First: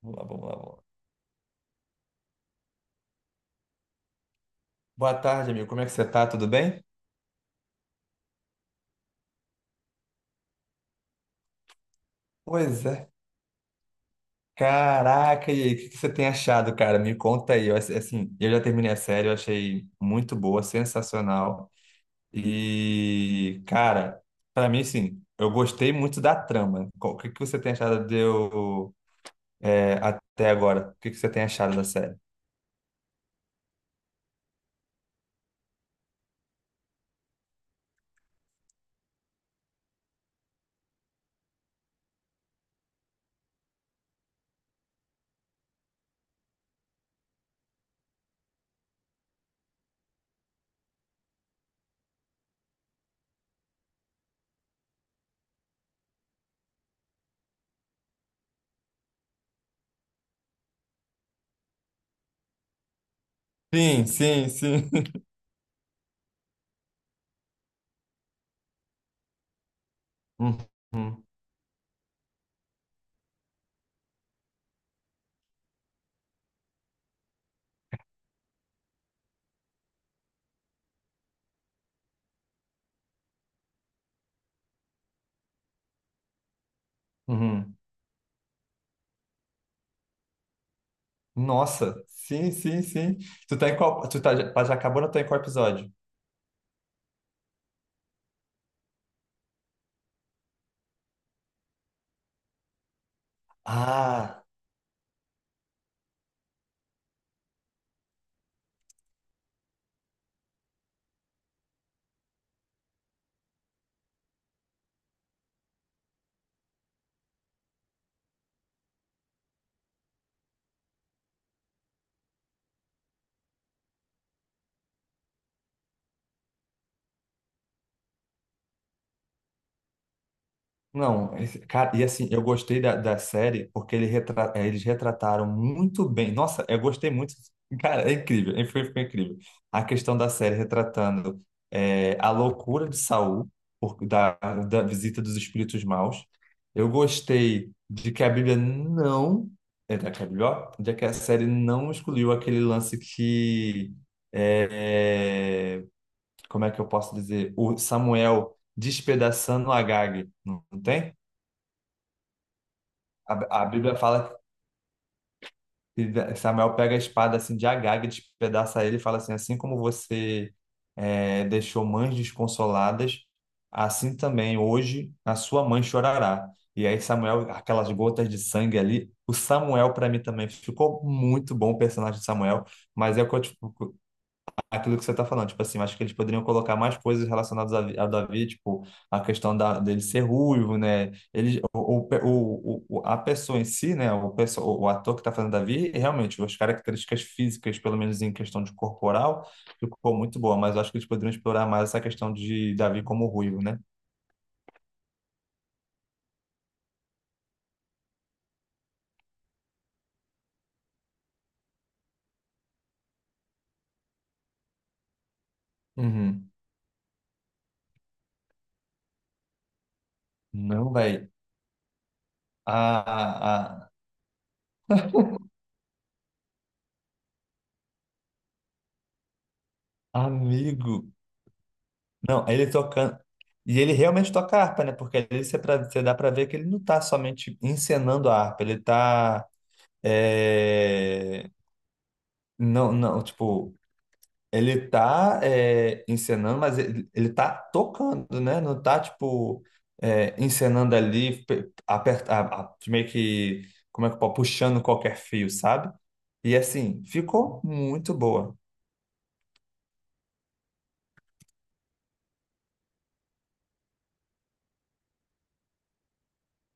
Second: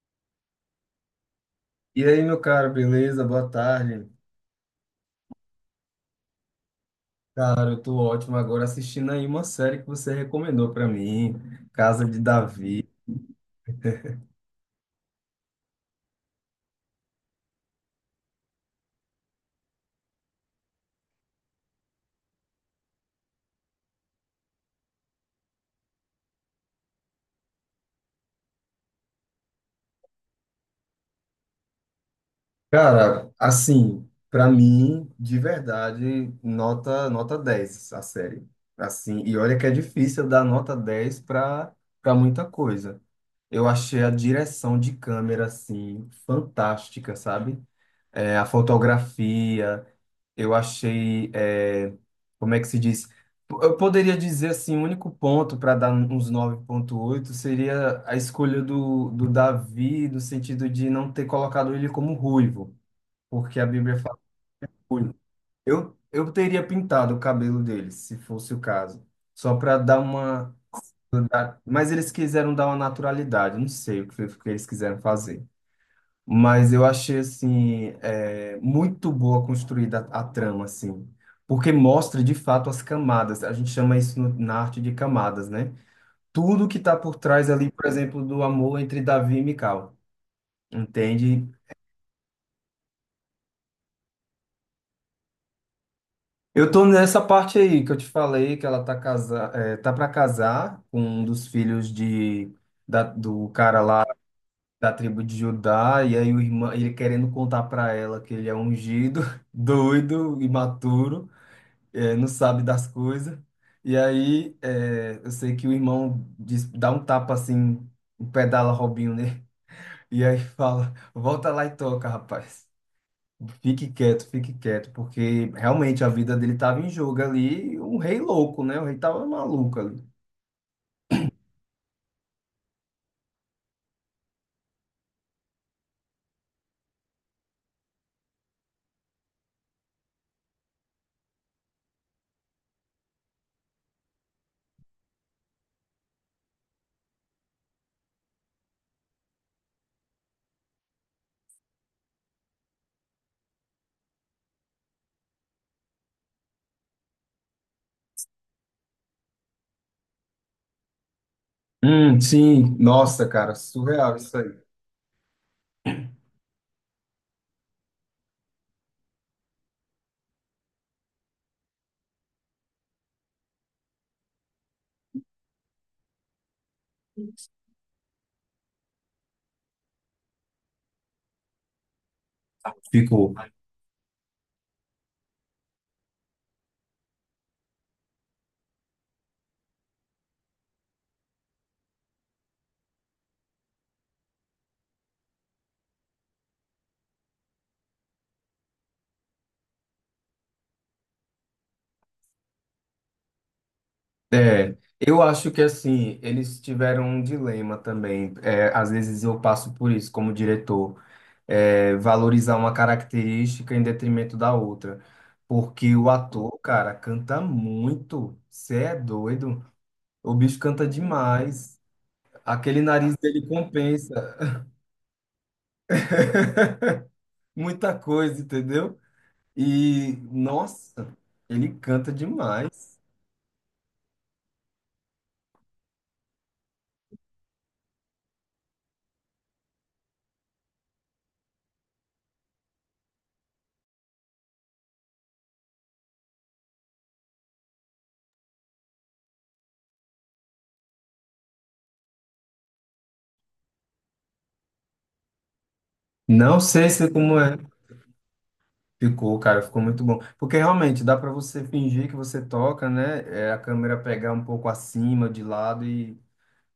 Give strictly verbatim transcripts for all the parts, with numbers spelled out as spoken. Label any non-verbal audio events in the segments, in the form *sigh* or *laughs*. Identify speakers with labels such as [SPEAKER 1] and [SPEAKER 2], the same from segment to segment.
[SPEAKER 1] Vamos lá, vamos lá, vamos lá.
[SPEAKER 2] E aí, meu caro, beleza? Boa tarde.
[SPEAKER 1] Boa tarde, amigo. Como é que você tá? Tudo bem?
[SPEAKER 2] Cara, eu tô ótimo agora assistindo aí uma série que você recomendou pra mim, Casa de
[SPEAKER 1] Pois
[SPEAKER 2] Davi.
[SPEAKER 1] é. Caraca, e aí, o que que você tem achado, cara? Me conta aí. Eu, ass- assim, eu já terminei a série, eu achei muito boa, sensacional. E, cara, pra mim, sim, eu gostei muito da trama. Qual- O que que você tem achado de eu, é, até agora? O que que você tem achado da série?
[SPEAKER 2] Cara, assim, pra mim, de verdade, nota nota dez a série. Assim, e olha que é difícil dar nota dez pra para muita coisa. Eu achei a direção de câmera assim fantástica, sabe? É, a fotografia, eu achei, é, como é que se diz? Eu poderia dizer assim, o único ponto para dar uns nove ponto oito seria a escolha do, do Davi, no sentido de não ter colocado ele como ruivo, porque a Bíblia
[SPEAKER 1] Sim,
[SPEAKER 2] fala
[SPEAKER 1] sim, sim.
[SPEAKER 2] ruivo. Eu, eu teria pintado o cabelo dele, se fosse o caso, só para dar uma.
[SPEAKER 1] *laughs* Uhum,
[SPEAKER 2] dar- Mas eles quiseram dar uma naturalidade, não sei o que foi que eles quiseram fazer, mas eu achei assim é, muito boa construída a, a trama assim, porque mostra de fato as camadas. A gente chama isso no- na arte de camadas, né? Tudo que está por trás ali,
[SPEAKER 1] uhum.
[SPEAKER 2] por exemplo, do amor entre Davi e Mical, entende?
[SPEAKER 1] Nossa, sim, sim, sim. Tu tá em qual? Tu tá, já já acabou, não tá em qual episódio?
[SPEAKER 2] Eu tô nessa parte aí que eu te falei que ela tá casa, é, tá para casar com um dos filhos de da, do cara lá
[SPEAKER 1] Ah.
[SPEAKER 2] da tribo de Judá, e aí o irmão ele querendo contar para ela que ele é ungido, *laughs* doido, imaturo. Eh, não sabe das coisas. E aí, eh, eu sei que o irmão diz, dá um tapa assim, pedala Robinho nele, *laughs* e aí fala: volta lá e toca, rapaz. Fique quieto, fique quieto, porque realmente a vida dele estava em jogo ali, um rei louco, né? O rei tava maluco ali.
[SPEAKER 1] Não, esse- cara, e assim, eu gostei da, da série porque ele retra- eh, eles retrataram muito bem. Nossa, eu gostei muito. Cara, é incrível, é- foi, foi incrível. A questão da série retratando eh, a loucura de Saul, por- da, da visita dos espíritos maus. Eu gostei de que a Bíblia não. É, da que a Bíblia, ó, de que a série não excluiu aquele lance que. eh, Como é que eu posso dizer? O Samuel despedaçando Agag, não não tem?
[SPEAKER 2] Hum, sim, nossa,
[SPEAKER 1] A,
[SPEAKER 2] cara,
[SPEAKER 1] a Bíblia
[SPEAKER 2] surreal
[SPEAKER 1] fala
[SPEAKER 2] isso aí.
[SPEAKER 1] que Samuel pega a espada assim de Agag, despedaça ele e fala assim: assim como você eh, deixou mães desconsoladas, assim também hoje a sua mãe chorará. E aí Samuel, aquelas gotas de sangue ali, o Samuel para mim também ficou muito bom o personagem de Samuel, mas é o
[SPEAKER 2] Ficou.
[SPEAKER 1] que eu, te, aquilo que você está falando, tipo assim, eu acho que eles poderiam colocar mais coisas relacionadas a, Vi- a Davi, tipo, a questão da, dele ser ruivo, né? ele o, o, o, o- A pessoa em si, né? O, perso- o ator que está fazendo Davi, realmente, as características físicas, pelo menos em questão de corporal, ficou muito boa, mas eu acho que eles poderiam explorar mais essa questão de Davi como ruivo, né?
[SPEAKER 2] É, eu acho que assim, eles tiveram um dilema também. É, às vezes eu passo por isso como diretor. É, valorizar uma característica em detrimento da outra. Porque o
[SPEAKER 1] Uhum.
[SPEAKER 2] ator, cara, canta muito. Você é doido? O bicho canta
[SPEAKER 1] Não, velho.
[SPEAKER 2] demais.
[SPEAKER 1] A,
[SPEAKER 2] Aquele nariz dele
[SPEAKER 1] a-
[SPEAKER 2] compensa *laughs* muita coisa, entendeu? E,
[SPEAKER 1] amigo.
[SPEAKER 2] nossa, ele canta
[SPEAKER 1] Não, ele
[SPEAKER 2] demais.
[SPEAKER 1] tocando. E ele realmente toca harpa, né? Porque ali você, pra- você dá pra ver que ele não tá somente encenando a harpa, ele tá. é, Não, não, tipo, ele tá é, encenando, mas ele, ele tá tocando, né? Não tá, tipo, é, encenando ali, pe- aperta, a- a- meio que, como é que pode, puxando qualquer fio, sabe? E
[SPEAKER 2] Não sei
[SPEAKER 1] assim,
[SPEAKER 2] se como é.
[SPEAKER 1] ficou muito boa.
[SPEAKER 2] Ficou, cara, ficou muito bom. Porque realmente dá pra você fingir que você toca, né? É, a câmera pegar um pouco acima, de lado, e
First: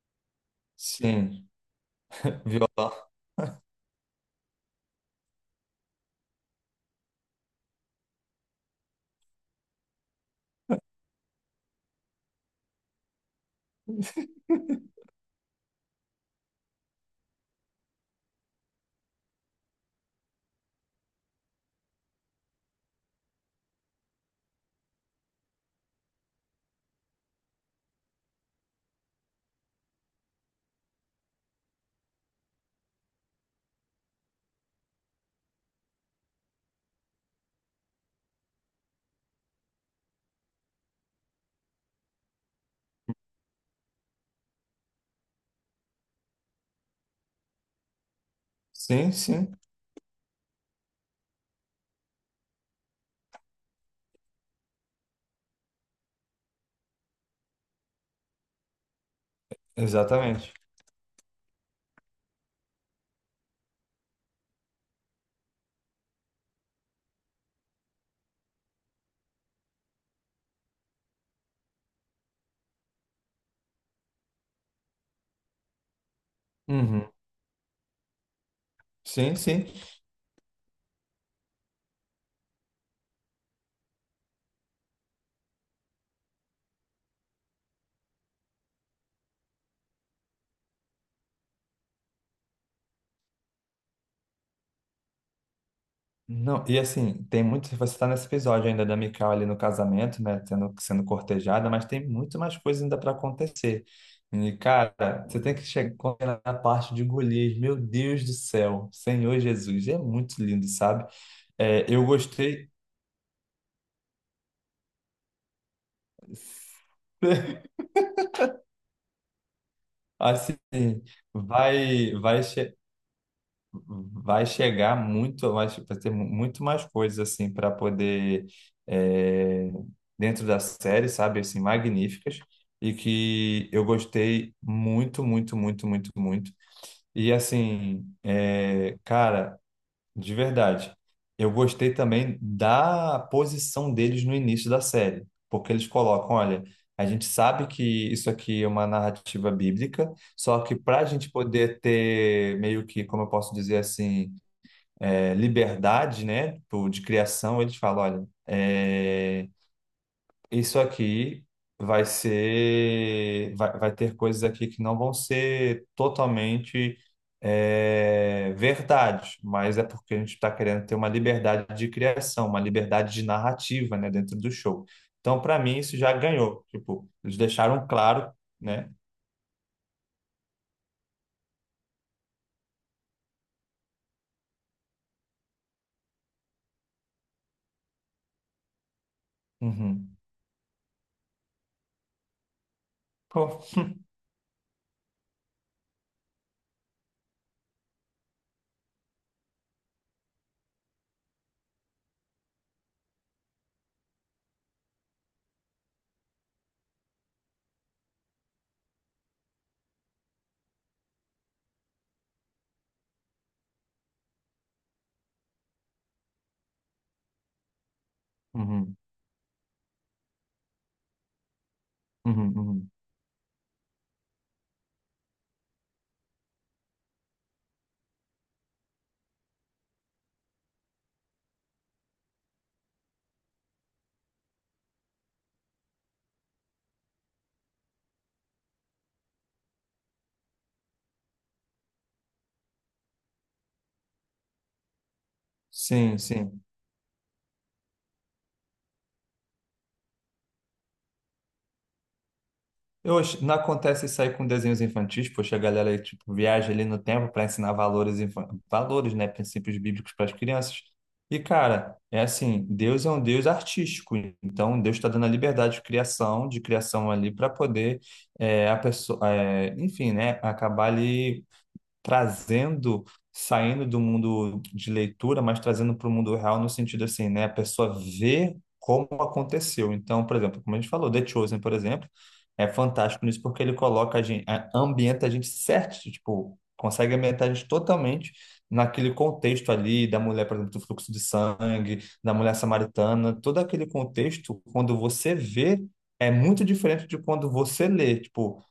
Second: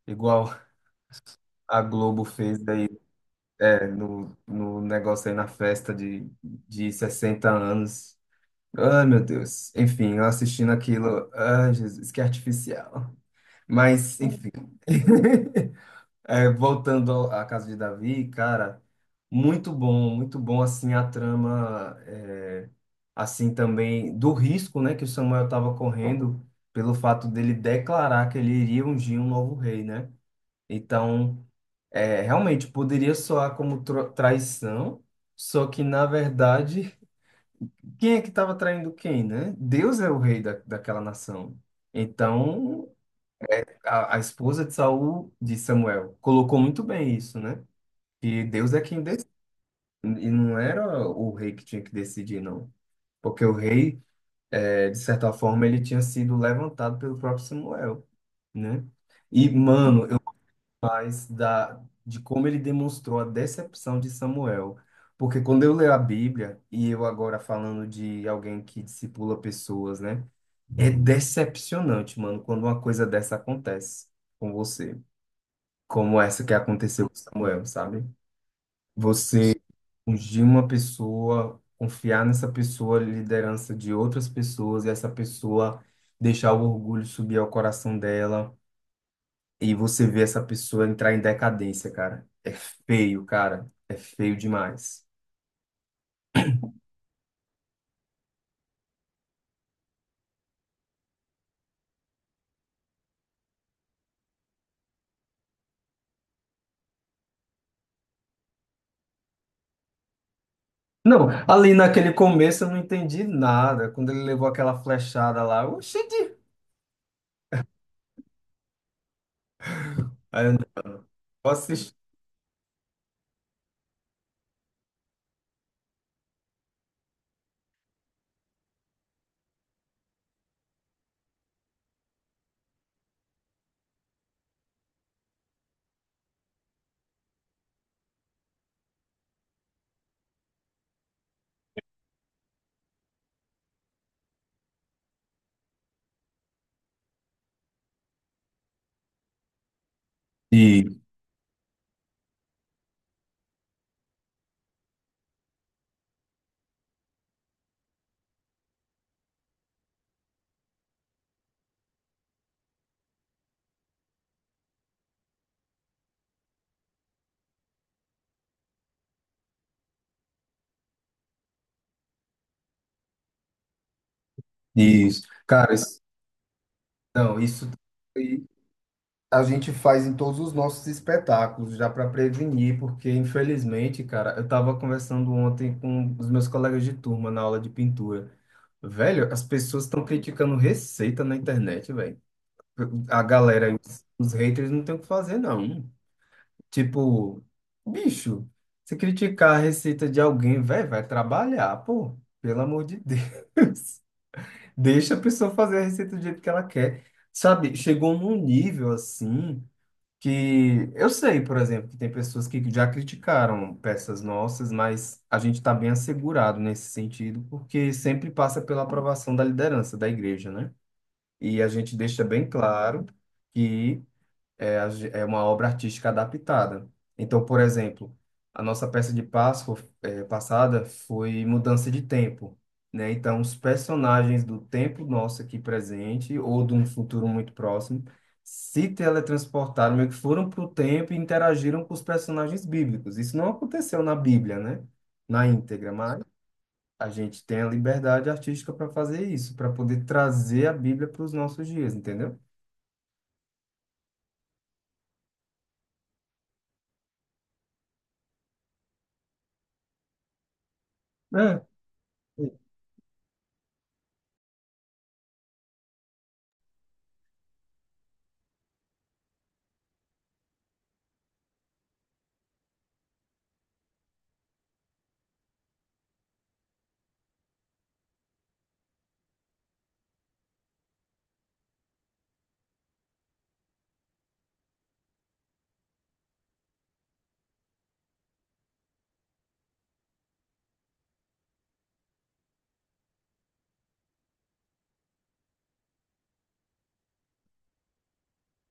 [SPEAKER 2] igual
[SPEAKER 1] Sim,
[SPEAKER 2] a Globo fez
[SPEAKER 1] violão.
[SPEAKER 2] é, no, no negócio aí na festa de, de sessenta anos. Ai, meu Deus. Enfim, eu assistindo aquilo. Ai, Jesus, que artificial. Mas, enfim. *laughs* É, voltando ao- à Casa de Davi, cara, muito bom, muito bom, assim, a trama, é, assim, também, do risco, né, que o Samuel estava correndo pelo fato dele declarar que ele iria ungir um novo rei, né? Então, é, realmente poderia soar como tro- traição, só que na verdade, quem é que estava traindo quem, né? Deus é o rei da, daquela nação. Então, a, a esposa de Saul, de Samuel, colocou muito bem isso, né? Que Deus é quem
[SPEAKER 1] Sim,
[SPEAKER 2] decide,
[SPEAKER 1] sim,
[SPEAKER 2] e não era o rei que tinha que decidir, não. Porque o rei, é, de certa forma, ele tinha sido levantado pelo próprio Samuel, né? E, mano,
[SPEAKER 1] exatamente.
[SPEAKER 2] mais da, de como ele demonstrou a decepção de Samuel. Porque quando eu leio a Bíblia, e eu agora falando de alguém que discipula pessoas, né? É decepcionante, mano, quando uma coisa dessa acontece com você. Como essa que aconteceu
[SPEAKER 1] Uhum.
[SPEAKER 2] com Samuel, sabe?
[SPEAKER 1] Sim,
[SPEAKER 2] Você
[SPEAKER 1] sim.
[SPEAKER 2] ungir uma pessoa, confiar nessa pessoa, liderança de outras pessoas, e essa pessoa deixar o orgulho subir ao coração dela e você vê essa pessoa entrar em decadência, cara. É feio, cara. É feio demais.
[SPEAKER 1] Não, e assim, tem muito. Você está nesse episódio ainda da Mikau ali no casamento, né? Tendo, sendo cortejada, mas tem muito mais coisa ainda para acontecer. E, cara, você tem que chegar na parte de Golias. Meu Deus do céu, Senhor Jesus, é muito lindo, sabe?
[SPEAKER 2] Não, ali
[SPEAKER 1] É, eu
[SPEAKER 2] naquele começo eu
[SPEAKER 1] gostei.
[SPEAKER 2] não entendi nada. Quando ele levou aquela flechada lá, oxi,
[SPEAKER 1] *laughs* Assim,
[SPEAKER 2] eu assisti.
[SPEAKER 1] vai, vai. Vai chegar muito, vai vai ter muito mais coisas assim para poder é, dentro da série, sabe, assim, magníficas e que eu gostei muito, muito, muito, muito, muito. E assim, é, cara, de verdade, eu gostei também da posição deles no início da série, porque eles colocam, olha, a gente sabe que isso aqui é uma narrativa bíblica, só que para
[SPEAKER 2] E-
[SPEAKER 1] a gente poder ter meio que, como eu posso dizer assim é, liberdade, né, tipo, de criação, eles falam, olha, é, isso aqui vai ser, vai, vai ter coisas aqui que não vão ser totalmente é, verdade, mas é porque a gente está querendo ter uma liberdade de criação, uma liberdade de narrativa, né, dentro do show.
[SPEAKER 2] Isso.
[SPEAKER 1] Então, para
[SPEAKER 2] Cara,
[SPEAKER 1] mim, isso
[SPEAKER 2] isso,
[SPEAKER 1] já ganhou. Tipo, eles
[SPEAKER 2] não, isso
[SPEAKER 1] deixaram claro,
[SPEAKER 2] aí
[SPEAKER 1] né?
[SPEAKER 2] a gente faz em todos os nossos espetáculos, já para prevenir, porque infelizmente, cara, eu estava conversando ontem com os meus colegas de turma na aula de pintura. Velho, as pessoas estão
[SPEAKER 1] Uhum.
[SPEAKER 2] criticando receita na internet, velho. A
[SPEAKER 1] Pô.
[SPEAKER 2] galera, os, os haters não tem o que fazer, não. Tipo, bicho, se criticar a receita de alguém, velho, vai trabalhar, pô. Pelo amor de Deus. *laughs* Deixa a pessoa fazer a receita do jeito que ela quer. Sabe, chegou num nível assim que eu sei, por exemplo, que tem pessoas que já criticaram peças nossas, mas a gente está bem assegurado nesse sentido, porque sempre passa pela
[SPEAKER 1] Uhum.
[SPEAKER 2] aprovação da liderança da igreja, né? E a gente deixa bem
[SPEAKER 1] Uhum. Uhum.
[SPEAKER 2] claro que é, a ge- é uma obra artística adaptada. Então, por exemplo, a nossa peça de Páscoa eh, passada foi Mudança de Tempo, né? Então, os personagens do tempo nosso aqui presente ou de um futuro muito próximo se teletransportaram, meio que foram para o tempo e interagiram com os personagens bíblicos. Isso não aconteceu na Bíblia, né? Na íntegra,
[SPEAKER 1] Sim,
[SPEAKER 2] mas
[SPEAKER 1] sim.
[SPEAKER 2] a gente tem a liberdade artística para fazer isso, para poder trazer a Bíblia para os nossos dias, entendeu?
[SPEAKER 1] Eu, acho- não acontece isso aí com desenhos infantis, poxa, a galera tipo, viaja ali no tempo para ensinar valores, infan- valores, né, princípios bíblicos para as crianças. E,
[SPEAKER 2] É.
[SPEAKER 1] cara, é assim, Deus é um Deus artístico, então Deus está dando a liberdade de criação, de criação ali para poder é, a pessoa, é, enfim, né, acabar ali trazendo, saindo do mundo de leitura, mas trazendo para o mundo real no sentido assim, né? A pessoa vê como aconteceu. Então, por exemplo, como a gente falou, The Chosen, por exemplo, é fantástico nisso porque ele coloca a gente, a- ambienta a gente certo, tipo, consegue ambientar a gente totalmente naquele contexto ali da mulher, por exemplo, do fluxo de sangue, da mulher samaritana, todo aquele contexto, quando você vê, é muito diferente de quando você lê, tipo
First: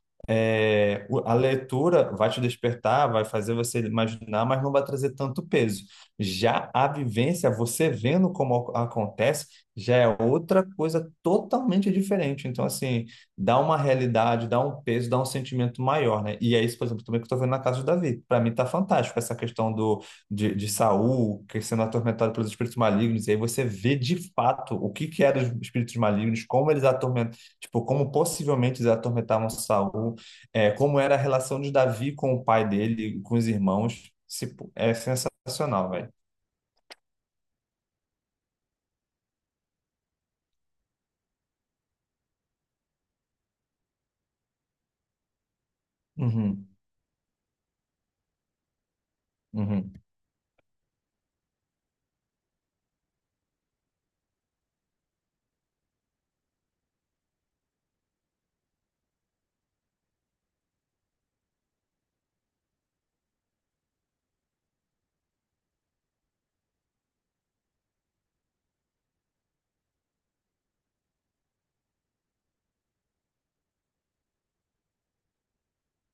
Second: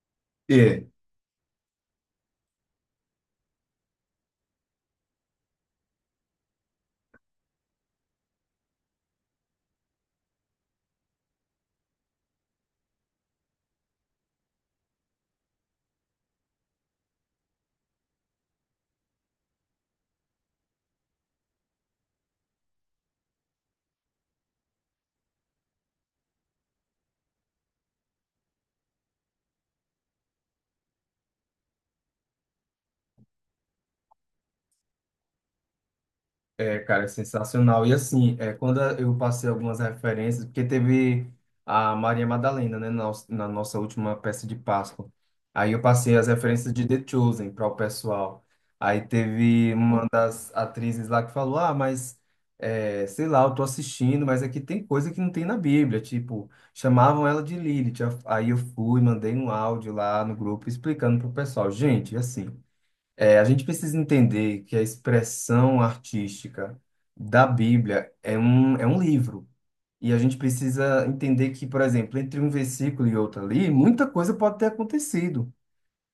[SPEAKER 2] É.
[SPEAKER 1] é, o- a leitura vai te despertar, vai fazer você imaginar, mas não vai trazer tanto peso. Já a vivência, você vendo como ac- acontece, já é outra coisa totalmente diferente. Então, assim, dá uma realidade, dá um peso, dá um sentimento maior, né? E é isso, por exemplo, também que eu tô vendo na casa do Davi. Para mim tá fantástico essa questão do, de, de Saul que sendo atormentado pelos espíritos malignos, e aí você vê de fato o que que eram os espíritos malignos, como eles atormentam, tipo, como possivelmente eles atormentavam Saul é, como era a relação de Davi com o pai dele, com os irmãos, se- é sensacional, velho.
[SPEAKER 2] É, cara, é sensacional. E assim, é, quando eu passei algumas referências, porque teve a Maria Madalena, né, na, na nossa última peça de Páscoa. Aí eu passei as
[SPEAKER 1] Uhum,
[SPEAKER 2] referências de The Chosen para o pessoal. Aí teve
[SPEAKER 1] uhum,
[SPEAKER 2] uma das atrizes lá que falou: Ah, mas é, sei lá, eu tô assistindo, mas aqui tem coisa que não tem na Bíblia. Tipo, chamavam ela de Lilith. Aí eu fui, mandei um áudio lá no grupo explicando pro pessoal: Gente, assim. É, a gente precisa entender que a expressão artística da Bíblia é um, é um livro. E a gente precisa entender que, por exemplo, entre um versículo e outro ali, muita coisa pode ter acontecido.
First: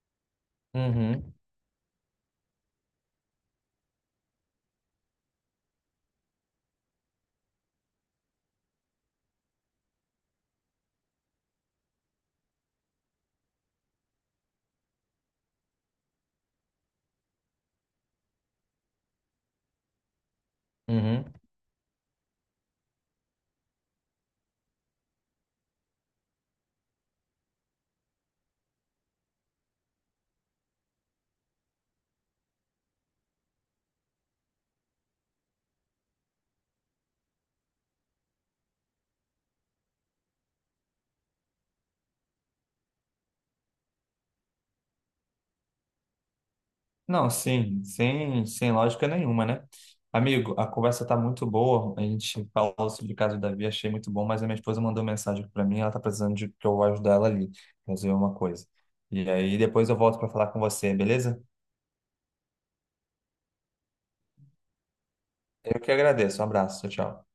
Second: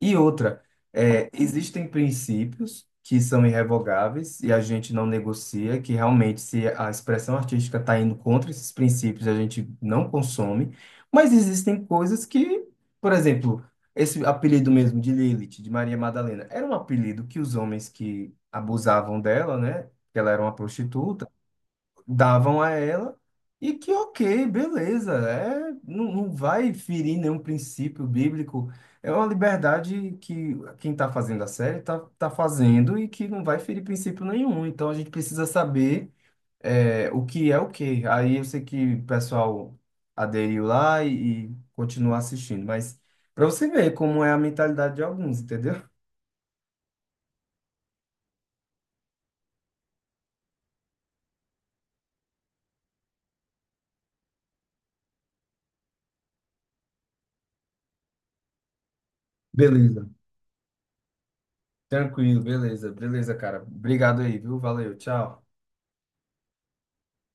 [SPEAKER 2] E outra, é,
[SPEAKER 1] uhum,
[SPEAKER 2] existem princípios que são irrevogáveis e a gente não negocia, que realmente, se a expressão artística está indo contra esses princípios, a gente não consome, mas existem coisas que, por exemplo, esse apelido mesmo de Lilith, de Maria Madalena, era um apelido que os homens que abusavam dela, né? Que ela era uma
[SPEAKER 1] uhum.
[SPEAKER 2] prostituta, davam a ela e que ok, beleza, é, não, não vai ferir nenhum princípio bíblico. É uma liberdade que quem está fazendo a série está tá tá fazendo e que não vai ferir princípio nenhum. Então a gente precisa saber é, o que é o que. Aí eu sei que o pessoal aderiu lá e, e continua assistindo, mas para você ver como é a mentalidade de alguns, entendeu?
[SPEAKER 1] Não, sim, sem, sem lógica nenhuma, né? Amigo, a conversa tá muito boa. A gente falou sobre o caso do Davi, achei muito bom, mas a minha esposa mandou mensagem para mim, ela tá precisando de que eu vou ajudar ela ali, fazer uma coisa. E aí depois eu
[SPEAKER 2] Beleza.
[SPEAKER 1] volto para falar com você, beleza?
[SPEAKER 2] Tranquilo, beleza, beleza, cara. Obrigado aí, viu? Valeu, tchau.
[SPEAKER 1] Eu que agradeço. Um abraço, tchau, tchau.